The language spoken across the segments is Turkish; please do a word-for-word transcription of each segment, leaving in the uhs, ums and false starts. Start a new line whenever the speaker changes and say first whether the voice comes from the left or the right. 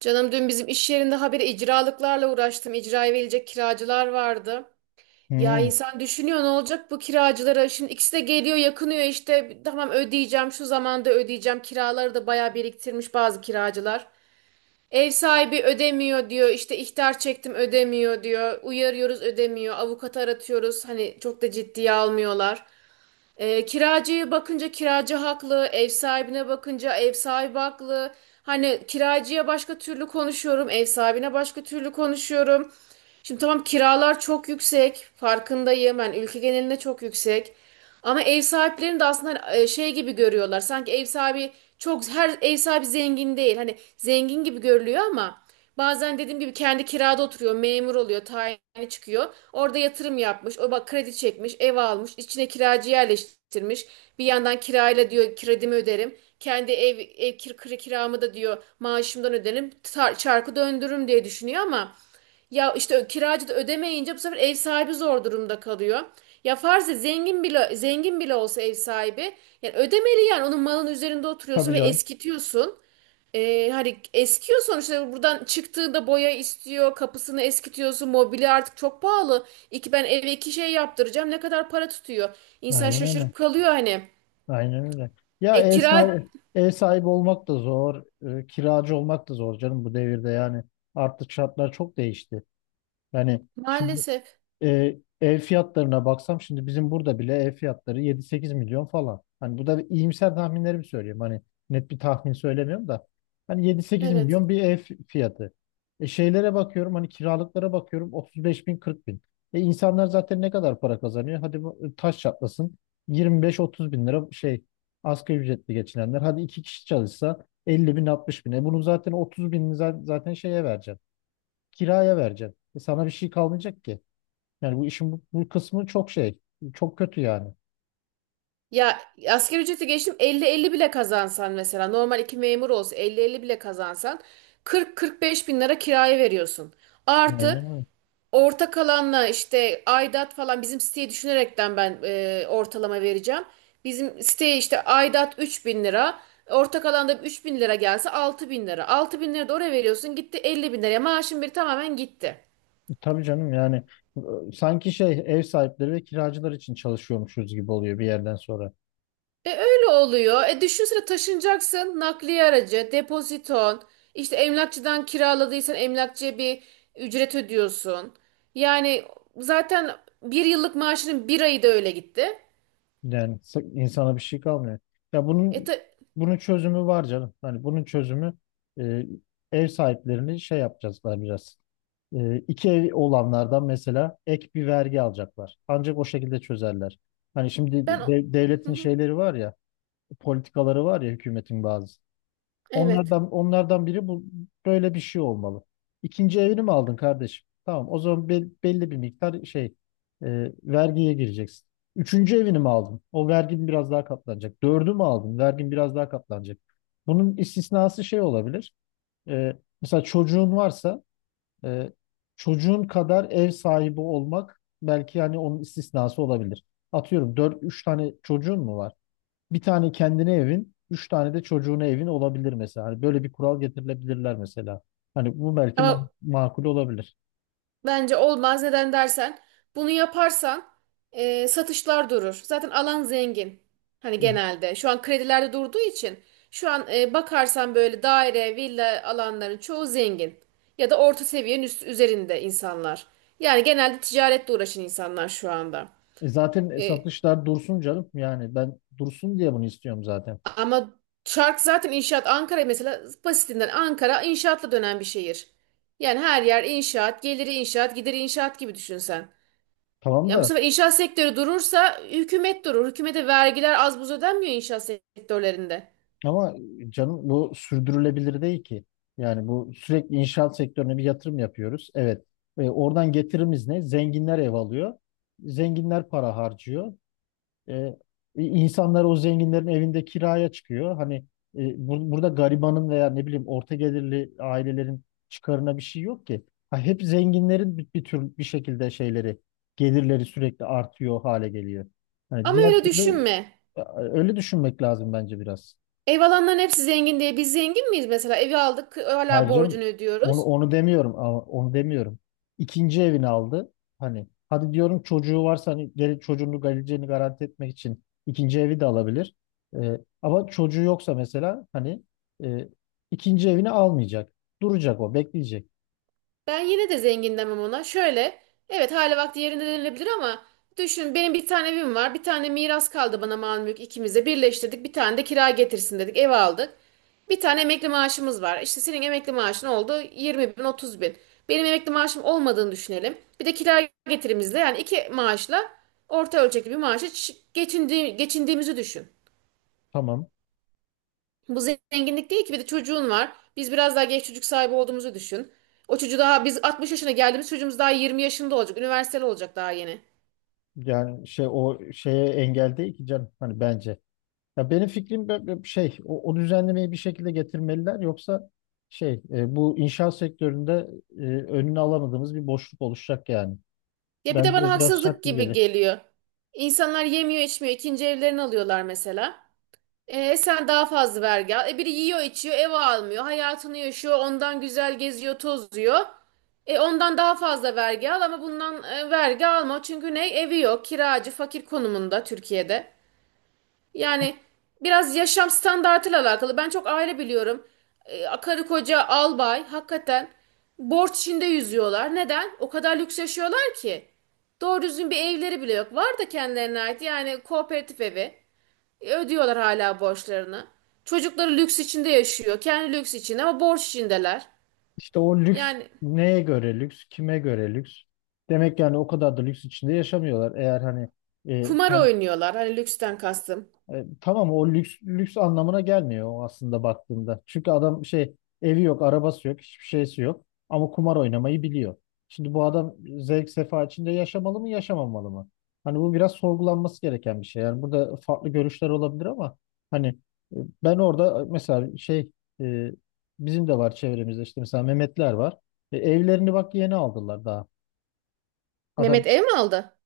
right: Canım dün bizim iş yerinde habire icralıklarla uğraştım. İcraya verilecek kiracılar vardı. Ya
left: Hmm.
right: insan düşünüyor ne olacak bu kiracılara? Şimdi ikisi de geliyor yakınıyor işte. Tamam ödeyeceğim şu zamanda ödeyeceğim. Kiraları da bayağı biriktirmiş bazı kiracılar. Ev sahibi ödemiyor diyor. İşte ihtar çektim ödemiyor diyor. Uyarıyoruz ödemiyor. Avukatı aratıyoruz. Hani çok da ciddiye almıyorlar. E, kiracıya bakınca kiracı haklı, ev sahibine bakınca ev sahibi haklı. Hani kiracıya başka türlü konuşuyorum, ev sahibine başka türlü konuşuyorum. Şimdi tamam kiralar çok yüksek, farkındayım. Ben ülke genelinde çok yüksek. Ama ev sahiplerini de aslında hani, e, şey gibi görüyorlar. Sanki ev sahibi çok, her ev sahibi zengin değil. Hani zengin gibi görülüyor ama bazen dediğim gibi kendi kirada oturuyor, memur oluyor, tayini çıkıyor. Orada yatırım yapmış, o bak kredi çekmiş, ev almış, içine kiracı yerleştirmiş. Bir yandan kirayla diyor kredimi öderim. Kendi ev, ev kir, kir- kiramı da diyor maaşımdan öderim. Tar- çarkı döndürürüm diye düşünüyor ama ya işte ö- kiracı da ödemeyince bu sefer ev sahibi zor durumda kalıyor. Ya farz et, zengin bile zengin bile olsa ev sahibi, yani ödemeli, yani onun malın üzerinde oturuyorsun
left: Tabii
right: ve
left: canım.
right: eskitiyorsun. E, hani eskiyor sonuçta, buradan çıktığında boya istiyor, kapısını eskitiyorsun, mobilya artık çok pahalı, iki ben eve iki şey yaptıracağım ne kadar para tutuyor, insan
left: Aynen öyle.
right: şaşırıp kalıyor hani.
left: Aynen öyle. Ya
right: E
left: ev
right: kira.
left: sahibi, ev sahibi olmak da zor, e, kiracı olmak da zor canım bu devirde yani. Artık şartlar çok değişti. Yani şimdi
right: Maalesef.
left: e, ev fiyatlarına baksam şimdi bizim burada bile ev fiyatları yedi sekiz milyon falan. Hani bu da bir iyimser tahminlerimi söylüyorum. Hani net bir tahmin söylemiyorum da. Hani yedi sekiz
right: Evet.
left: milyon bir ev fiyatı. E şeylere bakıyorum hani kiralıklara bakıyorum otuz beş bin kırk bin. E insanlar zaten ne kadar para kazanıyor? Hadi bu e, taş çatlasın, yirmi beş otuz bin lira, şey, asgari ücretli geçinenler. Hadi iki kişi çalışsa elli bin altmış bin. E bunun zaten otuz binini za- zaten şeye vereceksin. Kiraya vereceksin. E sana bir şey kalmayacak ki. Yani bu işin bu, bu kısmı çok şey, çok kötü yani.
right: Ya, asgari ücreti geçtim, elli elli bile kazansan, mesela normal iki memur olsa elli elli bile kazansan, kırk kırk beş bin lira kiraya veriyorsun, artı
left: Aynen öyle.
right: ortak alanla işte aidat falan. Bizim siteyi düşünerekten ben e, ortalama vereceğim. Bizim siteye işte aidat üç bin lira. Ortak alanda üç bin lira gelse altı bin lira. Altı bin lira da oraya veriyorsun, gitti elli bin liraya maaşın bir tamamen gitti.
left: Tabii canım yani e, sanki şey ev sahipleri ve kiracılar için çalışıyormuşuz gibi oluyor bir yerden sonra.
right: E öyle oluyor. E düşünsene, taşınacaksın, nakliye aracı, depoziton, işte emlakçıdan kiraladıysan emlakçıya bir ücret ödüyorsun. Yani zaten bir yıllık maaşının bir ayı da öyle gitti.
left: Yani s- insana bir şey kalmıyor. Ya
right: E
left: bunun
right: ta-
left: bunun çözümü var canım. Hani bunun çözümü e, ev sahiplerini şey yapacaklar biraz. E, iki ev olanlardan mesela ek bir vergi alacaklar. Ancak o şekilde çözerler. Hani şimdi
right: ben...
left: de- devletin şeyleri var ya, politikaları var ya hükümetin bazı.
right: Evet.
left: Onlardan onlardan biri bu böyle bir şey olmalı. İkinci evini mi aldın kardeşim? Tamam, o zaman bel- belli bir miktar şey e, vergiye gireceksin. Üçüncü evini mi aldın? O vergin biraz daha katlanacak. Dördü mü aldın? Vergin biraz daha katlanacak. Bunun istisnası şey olabilir. E, mesela çocuğun varsa e, çocuğun kadar ev sahibi olmak belki yani onun istisnası olabilir. Atıyorum dört, üç tane çocuğun mu var? Bir tane kendine evin, üç tane de çocuğuna evin olabilir mesela. Hani böyle bir kural getirilebilirler mesela. Hani bu belki
right: Ama
left: ma- makul olabilir.
right: bence olmaz. Neden dersen, bunu yaparsan e, satışlar durur. Zaten alan zengin. Hani genelde. Şu an kredilerde durduğu için şu an e, bakarsan böyle daire, villa alanların çoğu zengin. Ya da orta seviyenin üst, üzerinde insanlar. Yani genelde ticaretle uğraşan insanlar şu anda.
left: E zaten
right: E,
left: satışlar dursun canım. Yani ben dursun diye bunu istiyorum zaten.
right: ama çark zaten inşaat. Ankara mesela, basitinden Ankara inşaatla dönen bir şehir. Yani her yer inşaat, geliri inşaat, gideri inşaat gibi düşünsen.
left: Tamam
right: Ya bu
left: da,
right: sefer inşaat sektörü durursa hükümet durur. Hükümete vergiler az buz ödenmiyor inşaat sektörlerinde.
left: ama canım bu sürdürülebilir değil ki. Yani bu sürekli inşaat sektörüne bir yatırım yapıyoruz. Evet. E, oradan getirimiz ne? Zenginler ev alıyor. Zenginler para harcıyor. E, insanlar o zenginlerin evinde kiraya çıkıyor. Hani e, bur- burada garibanın veya ne bileyim orta gelirli ailelerin çıkarına bir şey yok ki. Ha, hep zenginlerin bir, bir tür bir şekilde şeyleri gelirleri sürekli artıyor hale geliyor. Hani
right: Ama
left: diğer
right: öyle
left: türlü
right: düşünme.
left: e, öyle düşünmek lazım bence biraz.
right: Ev alanların hepsi zengin diye biz zengin miyiz mesela? Evi aldık hala
left: Hayır canım,
right: borcunu
left: onu,
right: ödüyoruz.
left: onu demiyorum, ama onu demiyorum. İkinci evini aldı. Hani hadi diyorum, çocuğu varsa hani gel, çocuğunu, geleceğini garanti etmek için ikinci evi de alabilir. Ee, ama çocuğu yoksa mesela hani e, ikinci evini almayacak. Duracak, o bekleyecek.
right: Ben yine de zengin demem ona. Şöyle, evet, hali vakti yerinde denilebilir ama düşün, benim bir tane evim var. Bir tane miras kaldı bana, mal mülk ikimize birleştirdik. Bir tane de kira getirsin dedik, ev aldık. Bir tane emekli maaşımız var. İşte senin emekli maaşın oldu yirmi bin otuz bin. Benim emekli maaşım olmadığını düşünelim. Bir de kira getirimizle, yani iki maaşla orta ölçekli bir maaşa ç- geçindi- geçindiğimizi düşün.
left: Tamam.
right: Bu zenginlik değil ki, bir de çocuğun var. Biz biraz daha geç çocuk sahibi olduğumuzu düşün. O çocuğu daha, biz altmış yaşına geldiğimiz çocuğumuz daha yirmi yaşında olacak. Üniversiteli olacak daha yeni.
left: Yani şey, o şeye engel değil ki canım hani, bence. Ya benim fikrim bö- bö- şey, o, o düzenlemeyi bir şekilde getirmeliler, yoksa şey e, bu inşaat sektöründe e, önünü alamadığımız bir boşluk oluşacak yani.
right: Ya bir de
left: Bence
right: bana
left: o biraz
right: haksızlık gibi
left: şaşırtıcı.
right: geliyor. İnsanlar yemiyor içmiyor, ikinci evlerini alıyorlar mesela. E, sen daha fazla vergi al. E, biri yiyor içiyor, ev almıyor, hayatını yaşıyor. Ondan güzel geziyor tozuyor. E, ondan daha fazla vergi al ama bundan e, vergi alma. Çünkü ne, evi yok, kiracı fakir konumunda Türkiye'de. Yani biraz yaşam standartıyla alakalı. Ben çok aile biliyorum. Ee, karı koca albay hakikaten borç içinde yüzüyorlar. Neden? O kadar lüks yaşıyorlar ki. Doğru düzgün bir evleri bile yok. Var da kendilerine ait, yani kooperatif evi. E, ödüyorlar hala borçlarını. Çocukları lüks içinde yaşıyor. Kendi lüks içinde ama borç içindeler.
left: İşte o lüks,
right: Yani
left: neye göre lüks, kime göre lüks? Demek yani o kadar da lüks içinde yaşamıyorlar. Eğer hani. e,
right: kumar
left: kend-
right: oynuyorlar, hani lüksten kastım.
left: E, tamam o lüks lüks anlamına gelmiyor, o aslında baktığında. Çünkü adam şey, evi yok, arabası yok, hiçbir şeysi yok ama kumar oynamayı biliyor. Şimdi bu adam zevk sefa içinde yaşamalı mı, yaşamamalı mı? Hani bu biraz sorgulanması gereken bir şey. Yani burada farklı görüşler olabilir ama hani e, ben orada e, mesela şey e, bizim de var çevremizde, işte mesela Mehmetler var. E, evlerini bak yeni aldılar daha. Adam
right: Mehmet ev mi aldı?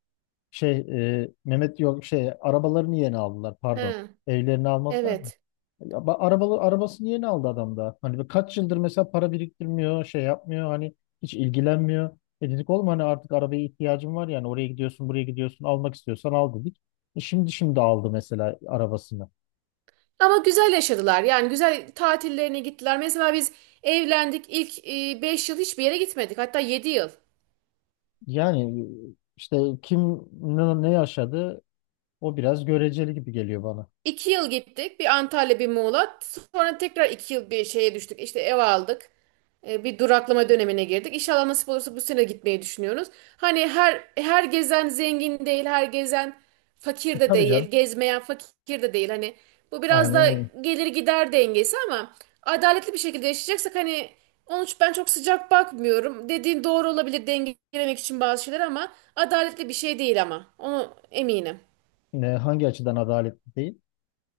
left: şey, e, Mehmet yok, şey, arabalarını yeni aldılar, pardon.
right: He,
left: Evlerini almadılar.
right: evet.
left: Ya ba- Arabalı, arabasını yeni aldı adam da. Hani ve kaç yıldır mesela para biriktirmiyor, şey yapmıyor hani, hiç ilgilenmiyor. E dedik oğlum, hani artık arabaya ihtiyacım var, yani oraya gidiyorsun buraya gidiyorsun, almak istiyorsan al dedik. E şimdi şimdi aldı mesela arabasını.
right: Ama güzel yaşadılar. Yani güzel tatillerine gittiler. Mesela biz evlendik, ilk e, beş yıl hiçbir yere gitmedik. Hatta yedi yıl.
left: Yani işte kim ne, ne yaşadı, o biraz göreceli gibi geliyor bana.
right: İki yıl gittik. Bir Antalya, bir Muğla. Sonra tekrar iki yıl bir şeye düştük. İşte ev aldık. E, bir duraklama dönemine girdik. İnşallah nasip olursa bu sene gitmeyi düşünüyoruz. Hani her her gezen zengin değil, her gezen
left: E,
right: fakir de
left: tabii
right: değil,
left: canım.
right: gezmeyen fakir de değil. Hani bu biraz
left: Aynen
right: da
left: öyle.
right: gelir gider dengesi, ama adaletli bir şekilde yaşayacaksak hani, onun için ben çok sıcak bakmıyorum. Dediğin doğru olabilir, dengelemek için bazı şeyler, ama adaletli bir şey değil ama. Onu eminim.
left: Ne, hangi açıdan adaletli değil?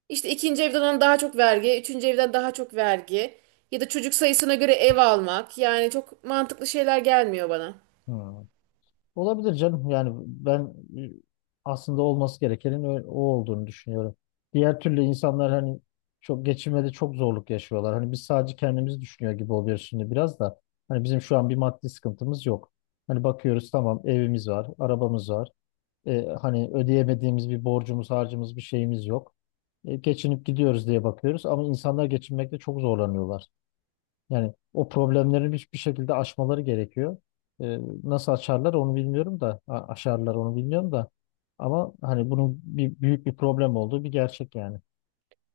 right: İşte ikinci evden alınan daha çok vergi, üçüncü evden daha çok vergi, ya da çocuk sayısına göre ev almak. Yani çok mantıklı şeyler gelmiyor bana.
left: Hı. Olabilir canım. Yani ben e, aslında olması gerekenin ö- o olduğunu düşünüyorum. Diğer türlü insanlar hani çok geçinmede, çok zorluk yaşıyorlar. Hani biz sadece kendimizi düşünüyor gibi oluyoruz şimdi biraz da. Hani bizim şu an bir maddi sıkıntımız yok. Hani bakıyoruz, tamam evimiz var, arabamız var. E, hani ödeyemediğimiz bir borcumuz, harcımız, bir şeyimiz yok. E, geçinip gidiyoruz diye bakıyoruz ama insanlar geçinmekte çok zorlanıyorlar. Yani o problemlerin hiçbir şekilde aşmaları gerekiyor. Ee, nasıl açarlar onu bilmiyorum da, a- aşarlar onu bilmiyorum da, ama hani bunun bir büyük bir problem olduğu bir gerçek yani.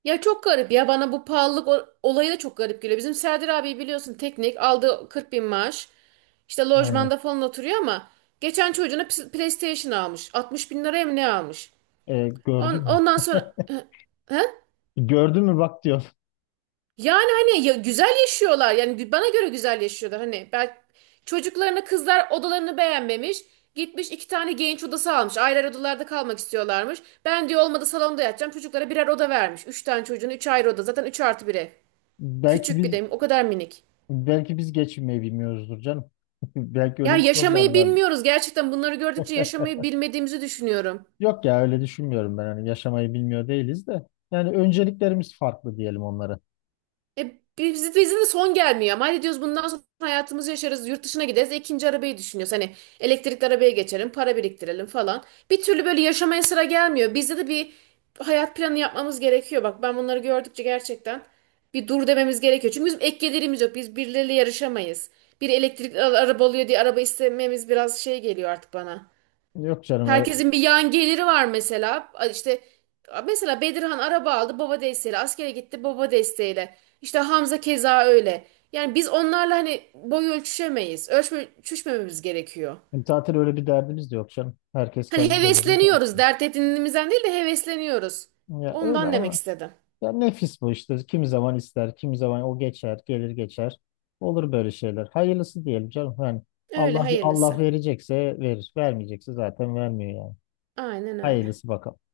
right: Ya çok garip ya, bana bu pahalılık o- olayı da çok garip geliyor. Bizim Serdar abi biliyorsun, teknik aldığı kırk bin maaş. İşte
left: Aynen.
right: lojmanda falan oturuyor ama geçen çocuğuna PS- PlayStation almış. altmış bin liraya mı ne almış?
left: Ee,
right: On,
left: gördün mü?
right: ondan sonra... He?
left: Gördün mü bak, diyor.
right: Yani hani ya, güzel yaşıyorlar. Yani gü- bana göre güzel yaşıyorlar. Hani belki çocuklarına, kızlar odalarını beğenmemiş. Gitmiş iki tane genç odası almış. Ayrı ayrı odalarda kalmak istiyorlarmış. Ben diyor olmadı, salonda yatacağım. Çocuklara birer oda vermiş. Üç tane çocuğun üç ayrı oda. Zaten üç artı bire.
left: Belki
right: Küçük bir
left: biz
right: de, o kadar minik.
left: belki biz geçinmeyi bilmiyoruzdur canım. Belki öyle
right: Yani
left: bir problem
right: yaşamayı
left: var.
right: bilmiyoruz. Gerçekten bunları gördükçe yaşamayı bilmediğimizi düşünüyorum.
left: Yok ya, öyle düşünmüyorum ben. Hani yaşamayı bilmiyor değiliz de. Yani önceliklerimiz farklı diyelim onlara.
right: E, biz, bizim de son gelmiyor ama hadi diyoruz bundan sonra hayatımızı yaşarız, yurt dışına gideriz. E, ikinci arabayı düşünüyoruz hani, elektrikli arabaya geçelim, para biriktirelim falan. Bir türlü böyle yaşamaya sıra gelmiyor, bizde de bir hayat planı yapmamız gerekiyor. Bak ben bunları gördükçe gerçekten bir dur dememiz gerekiyor, çünkü bizim ek gelirimiz yok, biz birileriyle yarışamayız. Bir elektrikli araba oluyor diye araba istememiz biraz şey geliyor artık bana.
left: Yok canım. ö-
right: Herkesin bir yan geliri var mesela. İşte mesela Bedirhan araba aldı baba desteğiyle. Askere gitti baba desteğiyle. İşte Hamza keza öyle. Yani biz onlarla hani boy ölçüşemeyiz. Ölçme, ölçüşmememiz gerekiyor.
left: Zaten öyle bir derdimiz de yok canım. Herkes
right: Hani
left: kendi derdi.
right: hevesleniyoruz. Dert edindiğimizden değil de hevesleniyoruz.
left: Ya öyle,
right: Ondan demek
left: ama.
right: istedim.
left: Ya nefis bu işte. Kimi zaman ister, kimi zaman o geçer, gelir geçer. Olur böyle şeyler. Hayırlısı diyelim canım. Yani
right: Öyle
left: Allah Allah,
right: hayırlısı.
left: verecekse verir, vermeyecekse zaten vermiyor yani.
right: Aynen öyle.
left: Hayırlısı bakalım.